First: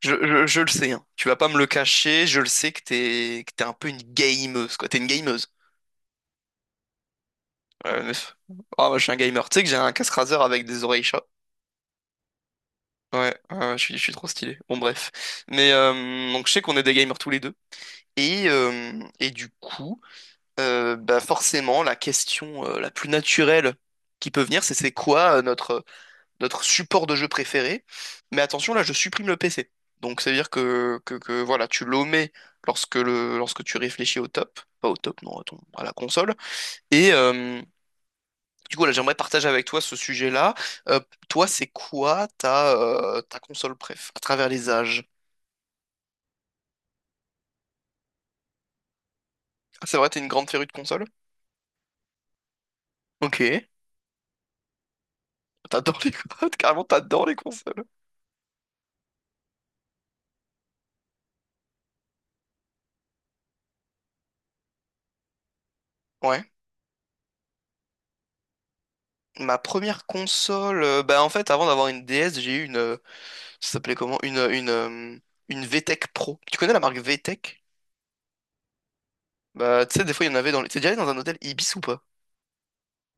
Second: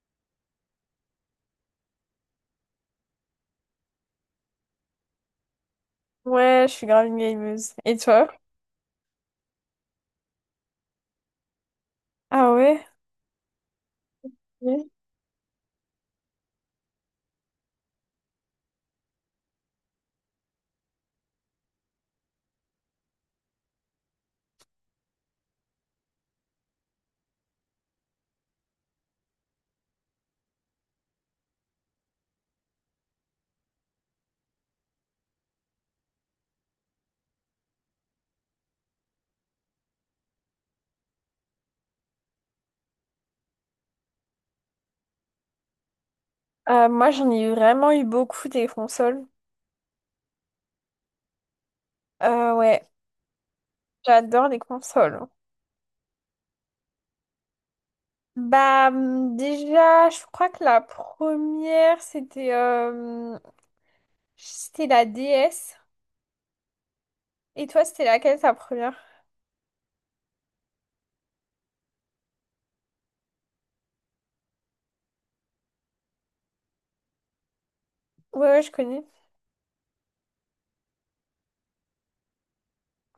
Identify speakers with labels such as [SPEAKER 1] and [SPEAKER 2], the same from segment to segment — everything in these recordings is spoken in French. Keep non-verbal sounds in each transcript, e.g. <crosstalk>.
[SPEAKER 1] Je le sais, hein. Tu vas pas me le cacher, je le sais que t'es un peu une gameuse, quoi. T'es une gameuse.
[SPEAKER 2] Ouais, je suis grave une gameuse. Et
[SPEAKER 1] Ouais,
[SPEAKER 2] toi?
[SPEAKER 1] Ah, moi, je suis un gamer. Tu sais que j'ai un casse raser avec des oreilles chat.
[SPEAKER 2] Ah ouais?
[SPEAKER 1] Ouais, ouais, je suis trop stylé. Bon,
[SPEAKER 2] Oui.
[SPEAKER 1] bref. Mais donc, je sais qu'on est des gamers tous les deux. Et du coup, bah forcément, la question la plus naturelle qui peut venir, c'est quoi notre support de jeu préféré. Mais attention, là, je supprime le PC. Donc, ça veut dire que, voilà, tu l'omets lorsque tu réfléchis au top, pas au top, non, à la console. Et du coup, là, j'aimerais partager avec toi ce sujet-là. Euh, Toi, c'est quoi ta console préf, à travers les âges?
[SPEAKER 2] Moi, j'en ai vraiment eu beaucoup des consoles.
[SPEAKER 1] Ah, c'est vrai, t'es une grande férue de console?
[SPEAKER 2] Ouais,
[SPEAKER 1] Ok.
[SPEAKER 2] j'adore les consoles.
[SPEAKER 1] T'adores <laughs> Carrément, t'adores les consoles.
[SPEAKER 2] Bah, déjà, je crois que la première, c'était la DS.
[SPEAKER 1] Ouais.
[SPEAKER 2] Et toi, c'était laquelle, ta première?
[SPEAKER 1] Ma première console, bah en fait, avant d'avoir une DS, j'ai eu une, ça s'appelait comment? Une VTech Pro. Tu connais la marque VTech?
[SPEAKER 2] Ouais, ouais, je connais.
[SPEAKER 1] Bah, tu sais, des fois, il y en avait T'es déjà allé dans un hôtel Ibis ou pas?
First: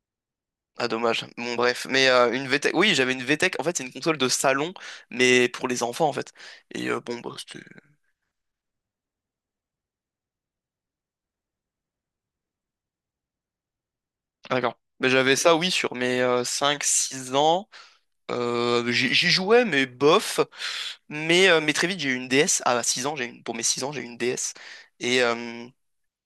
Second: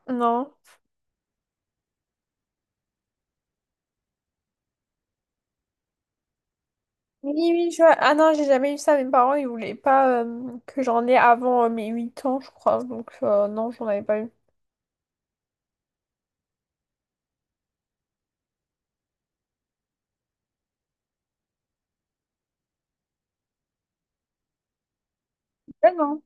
[SPEAKER 2] Non.
[SPEAKER 1] Ah, dommage. Bon, bref. Oui, j'avais une VTech. En fait, c'est une console de salon, mais pour les enfants, en fait. Et bon, bah,
[SPEAKER 2] Oui,
[SPEAKER 1] c'était.
[SPEAKER 2] oui, je vois. Ah non, j'ai jamais eu ça. Mes parents, ils voulaient pas que j'en ai avant mes 8 ans, je crois. Donc, non, j'en avais pas eu.
[SPEAKER 1] D'accord. Mais j'avais ça, oui, sur mes cinq six ans. J'y jouais, mais bof. Mais très vite, j'ai eu une DS. À 6 ans, pour mes 6 ans, j'ai eu une DS. Et, euh,
[SPEAKER 2] Ah non.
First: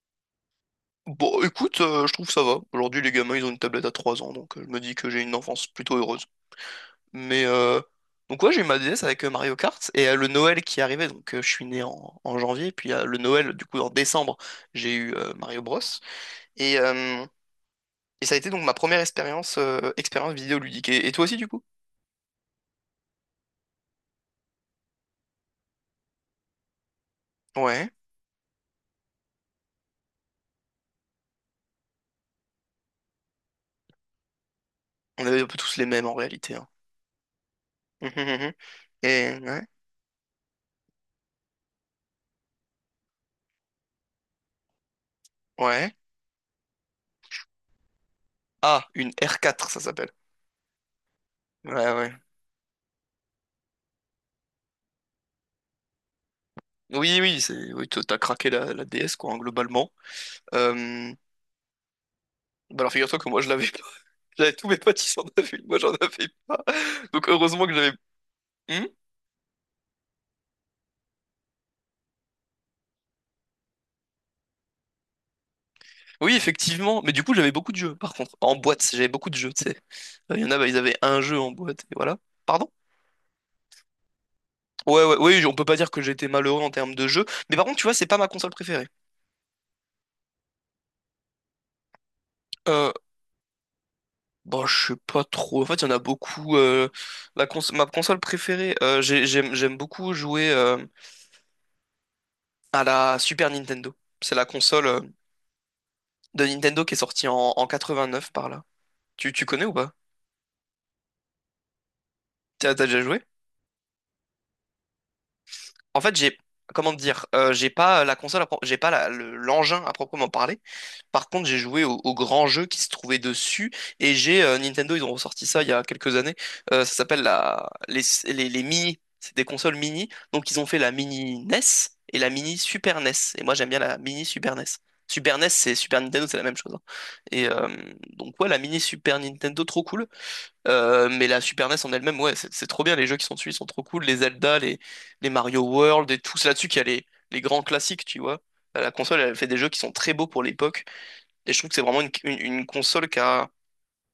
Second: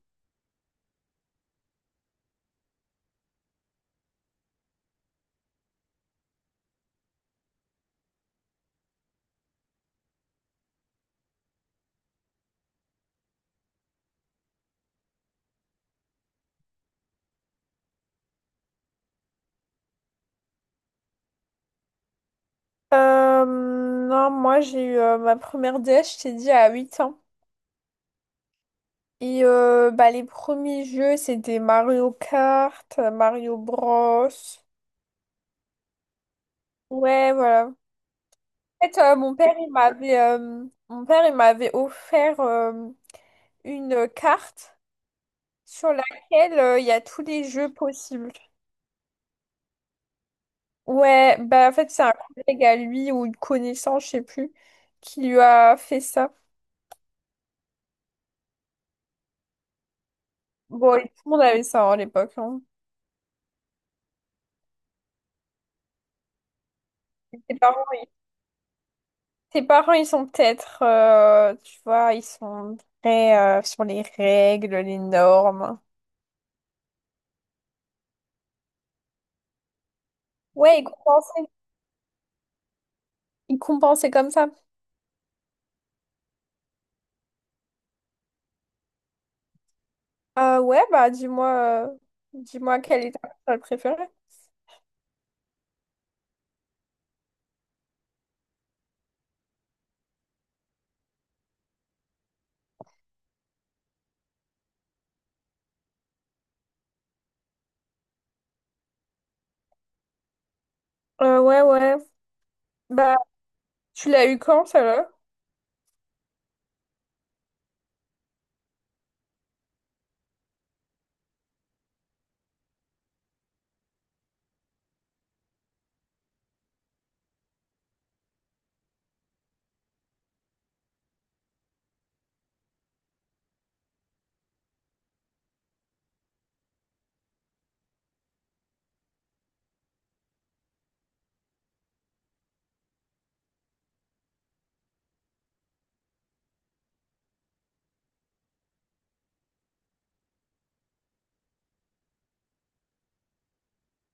[SPEAKER 1] Bon, écoute, je trouve que ça va. Aujourd'hui, les gamins, ils ont une tablette à 3 ans, donc je me dis que j'ai une enfance plutôt heureuse. Mais donc ouais, j'ai eu ma DS avec Mario Kart et le Noël qui arrivait, donc je suis né en janvier, puis le Noël, du coup, en décembre, j'ai eu Mario Bros. Et, euh, et ça a été donc ma première expérience vidéoludique. Et toi aussi, du coup?
[SPEAKER 2] Non, moi j'ai eu ma première DS, je t'ai dit, à 8 ans.
[SPEAKER 1] Ouais.
[SPEAKER 2] Bah, les premiers jeux, c'était Mario Kart, Mario Bros.
[SPEAKER 1] On avait un peu tous les mêmes en réalité, hein.
[SPEAKER 2] Ouais, voilà.
[SPEAKER 1] Mhm, mhm.
[SPEAKER 2] En fait,
[SPEAKER 1] Et ouais.
[SPEAKER 2] mon père, il m'avait offert une carte sur
[SPEAKER 1] Ouais.
[SPEAKER 2] laquelle il y a tous les jeux possibles.
[SPEAKER 1] Ah, une R4, ça s'appelle.
[SPEAKER 2] Ouais, bah
[SPEAKER 1] Ouais,
[SPEAKER 2] en fait, c'est
[SPEAKER 1] ouais.
[SPEAKER 2] un collègue à lui ou une connaissance, je sais plus, qui lui a fait ça.
[SPEAKER 1] Oui, oui, c'est, oui, t'as craqué la DS, quoi, hein, globalement.
[SPEAKER 2] Bon, et
[SPEAKER 1] Euh,
[SPEAKER 2] tout le monde avait ça, hein, à l'époque. Hein.
[SPEAKER 1] Bah alors figure-toi que moi je l'avais pas. <laughs> J'avais tous mes potes qui en avaient une, moi j'en avais pas. Donc
[SPEAKER 2] Ses
[SPEAKER 1] heureusement que
[SPEAKER 2] parents
[SPEAKER 1] j'avais. Hmm,
[SPEAKER 2] Tes parents, ils sont peut-être, tu vois, ils sont très sur les règles, les normes.
[SPEAKER 1] oui, effectivement. Mais du coup j'avais beaucoup de jeux par contre. En boîte, j'avais beaucoup de jeux, tu sais. Il y en a, bah, ils
[SPEAKER 2] Ouais, ils
[SPEAKER 1] avaient un jeu en
[SPEAKER 2] compensaient,
[SPEAKER 1] boîte, et voilà. Pardon?
[SPEAKER 2] ils compensaient comme ça.
[SPEAKER 1] Ouais, ouais, oui, on peut pas dire que j'étais malheureux en termes de jeux. Mais par contre, tu vois, c'est pas ma console préférée.
[SPEAKER 2] Ouais, bah euh, dis-moi
[SPEAKER 1] Euh,
[SPEAKER 2] quelle est ta personne préférée.
[SPEAKER 1] bon, je sais pas trop. En fait, il y en a beaucoup. Ma console préférée, j'aime beaucoup jouer à la Super Nintendo. C'est la console de Nintendo qui est sortie en 89 par là. Tu connais ou pas?
[SPEAKER 2] Ouais, ouais.
[SPEAKER 1] T'as déjà
[SPEAKER 2] Bah,
[SPEAKER 1] joué?
[SPEAKER 2] tu l'as eu quand, ça là?
[SPEAKER 1] En fait, comment dire, j'ai pas la console, j'ai pas l'engin à proprement parler. Par contre, j'ai joué au grand jeu qui se trouvait dessus et j'ai Nintendo, ils ont ressorti ça il y a quelques années. Ça s'appelle les mini. C'est des consoles mini. Donc, ils ont fait la mini NES et la mini Super NES. Et moi, j'aime bien la mini Super NES. Super NES, c'est Super Nintendo, c'est la même chose, hein. Et euh, donc, ouais, la mini Super Nintendo, trop cool. Mais la Super NES en elle-même, ouais, c'est trop bien. Les jeux qui sont dessus, ils sont trop cool. Les Zelda, les Mario World et tout. C'est là-dessus qu'il y a les grands classiques, tu vois. Bah, la console, elle fait des jeux qui sont très beaux pour l'époque. Et je trouve que c'est vraiment une console qui a,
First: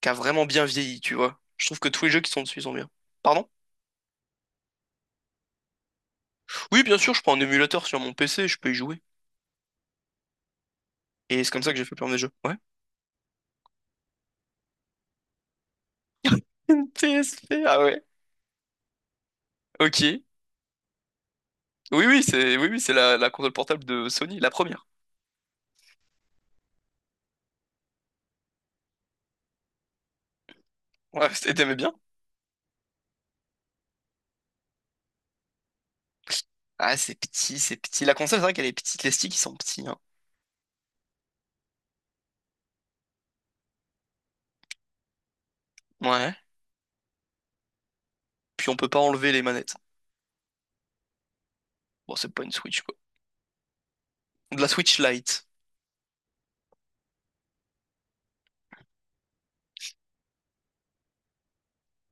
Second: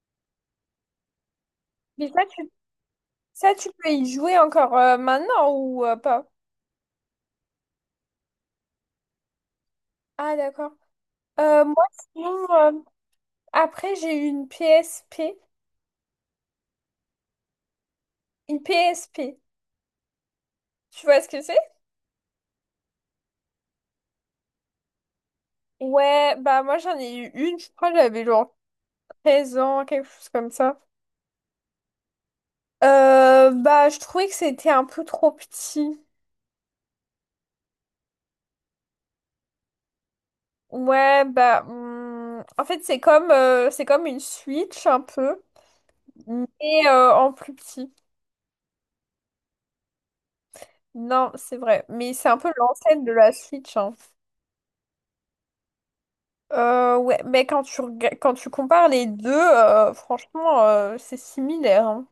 [SPEAKER 1] qui a vraiment bien vieilli, tu vois. Je trouve que tous
[SPEAKER 2] Mais
[SPEAKER 1] les
[SPEAKER 2] ça,
[SPEAKER 1] jeux qui sont
[SPEAKER 2] tu,
[SPEAKER 1] dessus, ils sont bien. Pardon?
[SPEAKER 2] Ça, tu peux y jouer encore maintenant ou pas?
[SPEAKER 1] Oui, bien sûr, je prends un émulateur sur mon PC, je peux y jouer.
[SPEAKER 2] Ah, d'accord.
[SPEAKER 1] Et c'est comme ça que j'ai
[SPEAKER 2] Moi,
[SPEAKER 1] fait plein de jeux.
[SPEAKER 2] sinon,
[SPEAKER 1] Ouais.
[SPEAKER 2] après, j'ai eu une PSP.
[SPEAKER 1] <laughs> Une PSP, ah ouais.
[SPEAKER 2] Une PSP.
[SPEAKER 1] Ok.
[SPEAKER 2] Tu vois ce que c'est?
[SPEAKER 1] Oui, oui, c'est, oui, oui, c'est la console portable de Sony, la première.
[SPEAKER 2] Ouais, bah moi, j'en ai eu une, je crois, j'avais genre 13 ans, quelque chose comme ça.
[SPEAKER 1] Ouais, <laughs> t'aimais bien?
[SPEAKER 2] Bah, je trouvais que c'était un peu trop petit.
[SPEAKER 1] Ah, c'est petit, c'est petit. La console, c'est vrai qu'elle est petite, les sticks, ils sont petits, hein.
[SPEAKER 2] Ouais, bah, en fait, c'est comme une Switch un peu,
[SPEAKER 1] Ouais.
[SPEAKER 2] mais en plus petit.
[SPEAKER 1] Puis on peut pas enlever les manettes.
[SPEAKER 2] Non, c'est vrai, mais
[SPEAKER 1] Bon,
[SPEAKER 2] c'est
[SPEAKER 1] c'est
[SPEAKER 2] un
[SPEAKER 1] pas une
[SPEAKER 2] peu
[SPEAKER 1] Switch, quoi.
[SPEAKER 2] l'ancêtre de la Switch, hein.
[SPEAKER 1] De la Switch Lite.
[SPEAKER 2] Ouais, mais quand tu compares les deux, franchement, c'est similaire, hein.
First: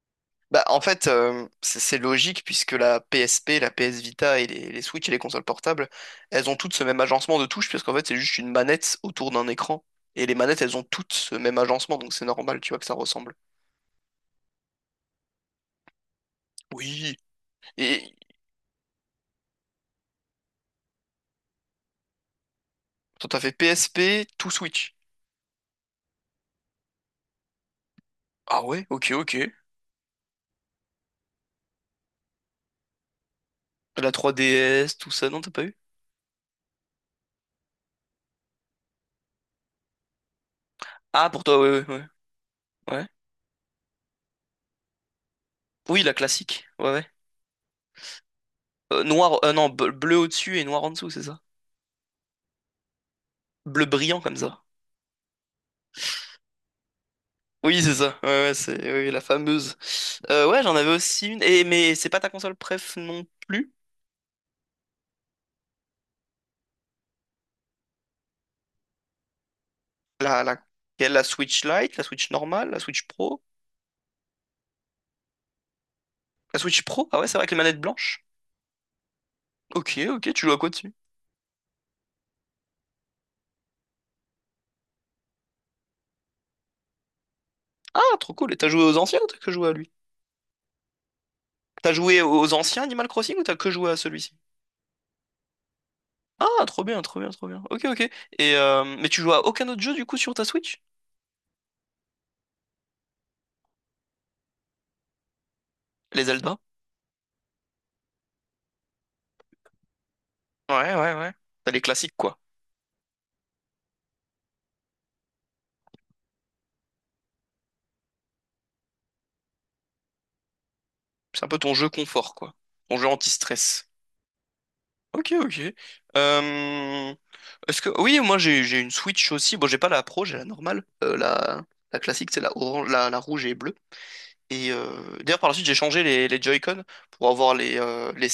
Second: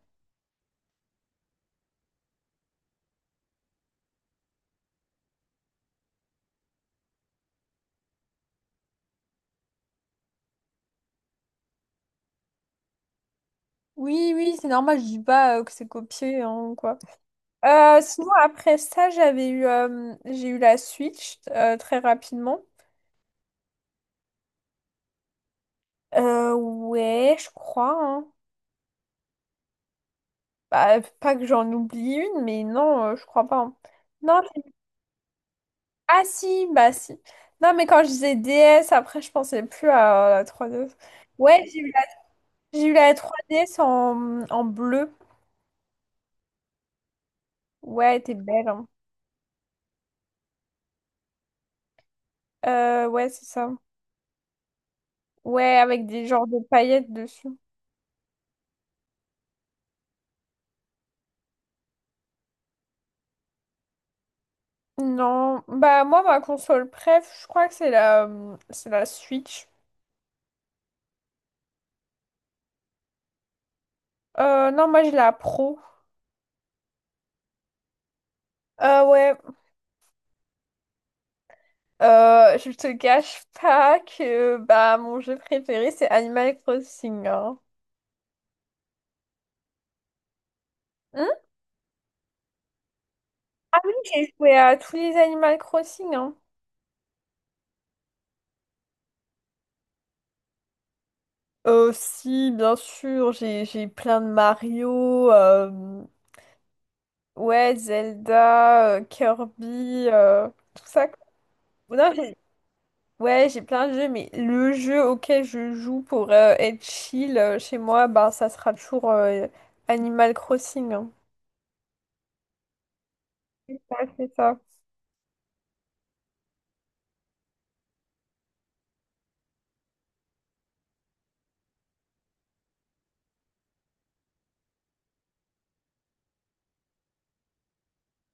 [SPEAKER 1] Bah, en fait, c'est logique puisque la PSP, la PS Vita et les Switch et les consoles portables, elles ont toutes ce même agencement de touches puisqu'en fait, c'est juste une manette autour d'un écran. Et les manettes, elles ont toutes ce même agencement, donc c'est normal, tu vois, que ça ressemble.
[SPEAKER 2] Oui, oui, c'est normal, je dis pas que c'est copié, hein, ou quoi.
[SPEAKER 1] Oui. Et
[SPEAKER 2] Sinon, après ça, j'ai eu la Switch très rapidement.
[SPEAKER 1] toi, t'as fait PSP, tout Switch.
[SPEAKER 2] Ouais, je crois, hein.
[SPEAKER 1] Ah ouais, ok, ok.
[SPEAKER 2] Bah, pas que j'en oublie une, mais non, je crois pas, hein.
[SPEAKER 1] La
[SPEAKER 2] Non,
[SPEAKER 1] 3DS, tout ça, non, t'as pas eu?
[SPEAKER 2] ah si, bah si. Non, mais quand je disais DS, après, je pensais plus à la 3DS.
[SPEAKER 1] Ah, pour toi,
[SPEAKER 2] Ouais, j'ai
[SPEAKER 1] ouais, ouais,
[SPEAKER 2] eu la,
[SPEAKER 1] ouais.
[SPEAKER 2] j'ai eu
[SPEAKER 1] Ouais.
[SPEAKER 2] la 3DS en bleu.
[SPEAKER 1] Oui, la classique. Ouais, ouais.
[SPEAKER 2] Ouais, elle était belle, hein.
[SPEAKER 1] Noir, non, bleu bleu au-dessus et noir en dessous, c'est ça?
[SPEAKER 2] Ouais, c'est ça.
[SPEAKER 1] Bleu brillant comme ça.
[SPEAKER 2] Ouais, avec des genres de paillettes dessus.
[SPEAKER 1] Oui, c'est ça. Ouais, ouais, c'est oui, la fameuse. Ouais, j'en avais aussi une. Et, mais c'est pas ta console préf non plus?
[SPEAKER 2] Non, bah moi, ma console préf, je crois que c'est la Switch.
[SPEAKER 1] La, quelle, la Switch Lite, la Switch normale, la Switch Pro?
[SPEAKER 2] Non, moi, j'ai la Pro.
[SPEAKER 1] La Switch Pro? Ah ouais, c'est vrai avec les manettes blanches.
[SPEAKER 2] Ouais.
[SPEAKER 1] Ok, ok, tu joues à quoi dessus?
[SPEAKER 2] Je te cache pas que bah mon jeu préféré c'est Animal Crossing, hein.
[SPEAKER 1] Ah, trop cool. Et t'as joué aux anciens ou t'as que joué à lui?
[SPEAKER 2] Hmm.
[SPEAKER 1] T'as joué aux anciens Animal Crossing ou t'as que joué à
[SPEAKER 2] J'ai
[SPEAKER 1] celui-ci?
[SPEAKER 2] joué à tous les Animal Crossing, hein.
[SPEAKER 1] Ah, trop bien, trop bien, trop bien. Ok, ok. Et mais tu joues à aucun autre jeu du coup sur ta Switch?
[SPEAKER 2] Si, bien sûr, j'ai plein de Mario,
[SPEAKER 1] Les Zelda?
[SPEAKER 2] ouais, Zelda, Kirby, tout
[SPEAKER 1] Ouais,
[SPEAKER 2] ça.
[SPEAKER 1] ouais, ouais. T'as les
[SPEAKER 2] Non,
[SPEAKER 1] classiques,
[SPEAKER 2] j'ai-
[SPEAKER 1] quoi.
[SPEAKER 2] Ouais, j'ai plein de jeux, mais le jeu auquel je joue pour être chill chez moi, bah ça sera toujours Animal Crossing, hein.
[SPEAKER 1] C'est un peu ton jeu confort, quoi. Ton jeu
[SPEAKER 2] C'est
[SPEAKER 1] anti-stress.
[SPEAKER 2] ça, c'est ça.
[SPEAKER 1] Ok, ok. Euh, Oui, moi, j'ai une Switch aussi. Bon, j'ai pas la Pro, j'ai la normale. La classique, c'est la orange, la rouge et bleue. Et d'ailleurs, par la suite, j'ai changé les Joy-Con pour avoir les, euh, les...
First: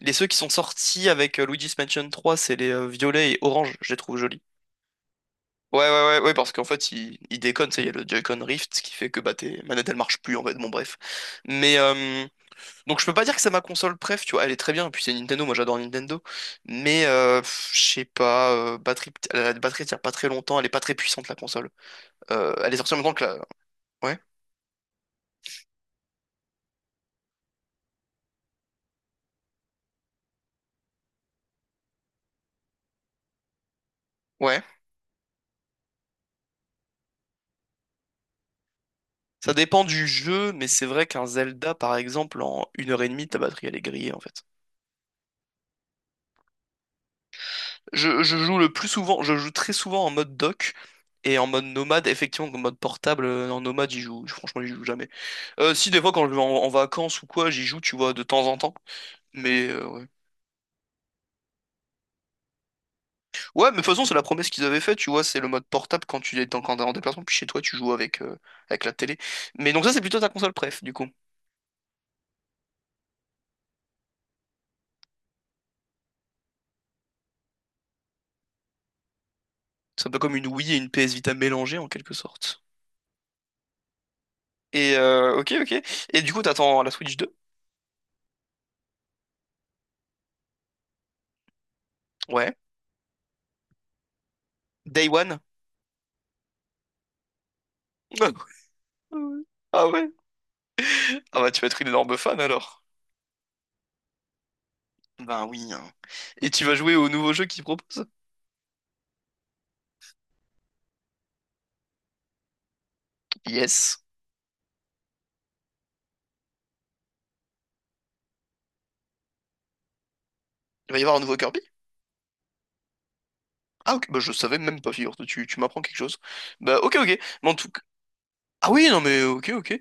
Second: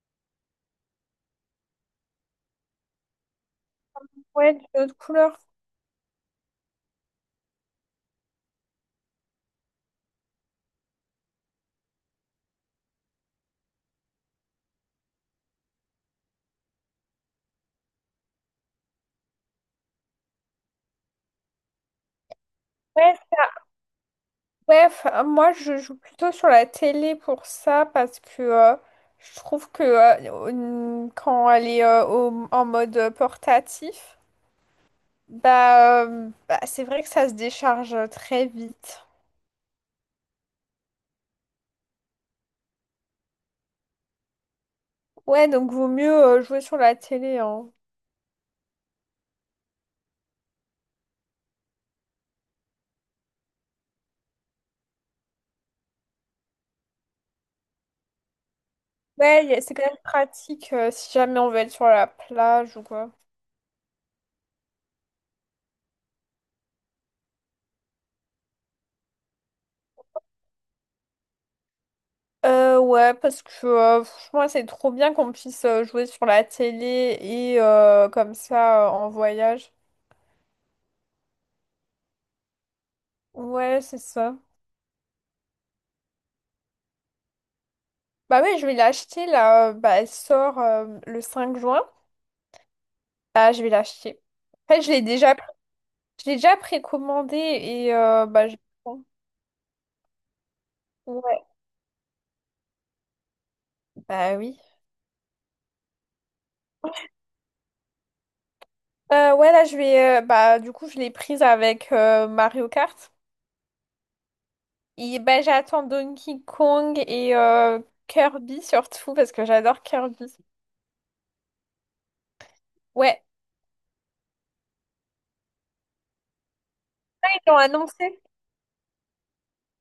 [SPEAKER 1] les ceux qui sont sortis avec Luigi's Mansion 3, c'est les violets et orange. Je les trouve jolis.
[SPEAKER 2] Ouais, de notre couleur.
[SPEAKER 1] Ouais, ouais, ouais, ouais, parce qu'en fait, il déconne, tu sais, il y a le Joy-Con Rift, ce qui fait que bah, tes manettes, elles marchent plus, en fait, bon, bref. Mais, euh, Donc je peux pas dire que c'est ma console préf, tu vois, elle est très bien, et puis c'est Nintendo, moi j'adore Nintendo, mais pff, je sais pas, la batterie tient pas très longtemps, elle est pas très puissante la console. Elle est sortie en même temps que la. Ouais,
[SPEAKER 2] Ouais, enfin, moi je joue plutôt sur la télé pour ça parce que je trouve que quand elle est en mode portatif,
[SPEAKER 1] ouais.
[SPEAKER 2] bah, c'est vrai que ça se décharge très vite.
[SPEAKER 1] Ça dépend du jeu, mais c'est vrai qu'un Zelda, par exemple, en une heure et demie, ta batterie elle est grillée en fait.
[SPEAKER 2] Ouais, donc vaut mieux jouer sur la télé, hein.
[SPEAKER 1] Je joue très souvent en mode dock, et en mode nomade, effectivement, en mode portable, en nomade, j'y joue, franchement j'y joue jamais. Si, des fois quand je vais en vacances ou quoi, j'y joue, tu vois, de temps en temps,
[SPEAKER 2] Ouais,
[SPEAKER 1] mais
[SPEAKER 2] c'est quand même
[SPEAKER 1] ouais.
[SPEAKER 2] pratique si jamais on veut être sur la plage ou quoi.
[SPEAKER 1] Ouais, mais de toute façon, c'est la promesse qu'ils avaient faite, tu vois, c'est le mode portable quand t'es en déplacement, puis chez toi, tu joues avec, avec la télé. Mais donc ça, c'est plutôt ta console préf, du coup.
[SPEAKER 2] Ouais, parce que franchement, c'est trop bien qu'on puisse jouer sur la télé et comme ça en voyage.
[SPEAKER 1] C'est un peu comme une Wii et une PS Vita mélangées, en quelque sorte.
[SPEAKER 2] Ouais, c'est ça.
[SPEAKER 1] Ok, ok. Et du coup, t'attends la Switch 2?
[SPEAKER 2] Bah ouais, je vais l'acheter là. Bah, elle sort le 5 juin.
[SPEAKER 1] Ouais.
[SPEAKER 2] Bah, je vais l'acheter. En fait, je l'ai
[SPEAKER 1] Day
[SPEAKER 2] déjà,
[SPEAKER 1] One?
[SPEAKER 2] je l'ai déjà précommandé bah, je...
[SPEAKER 1] <laughs> Ah ouais? Ah
[SPEAKER 2] Ouais.
[SPEAKER 1] bah, tu vas être une énorme fan, alors.
[SPEAKER 2] Bah oui.
[SPEAKER 1] Ben oui, hein. Et tu vas jouer au nouveau jeu qu'ils proposent?
[SPEAKER 2] Ouais, là, du coup, je l'ai prise avec Mario Kart.
[SPEAKER 1] Yes.
[SPEAKER 2] Et bah, j'attends Donkey Kong Kirby surtout parce que j'adore Kirby.
[SPEAKER 1] Il va y avoir un nouveau Kirby?
[SPEAKER 2] Ouais.
[SPEAKER 1] Ah ok, bah je savais même pas, figure, tu m'apprends quelque chose. Bah ok, ok.
[SPEAKER 2] Là,
[SPEAKER 1] Mais
[SPEAKER 2] ils
[SPEAKER 1] en
[SPEAKER 2] l'ont
[SPEAKER 1] tout
[SPEAKER 2] annoncé.
[SPEAKER 1] Ah oui, non mais ok, ok.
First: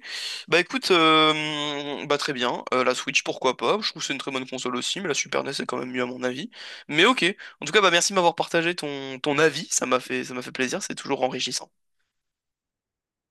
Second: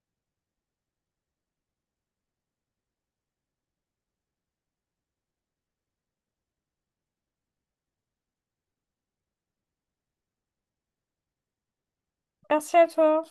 [SPEAKER 1] Bah écoute, bah très bien. La Switch, pourquoi pas. Je trouve que c'est une très bonne console aussi, mais la Super NES est quand même mieux à mon avis. Mais ok. En tout cas, bah merci de m'avoir partagé ton avis. Ça m'a fait plaisir. C'est toujours enrichissant.
[SPEAKER 2] Merci à toi.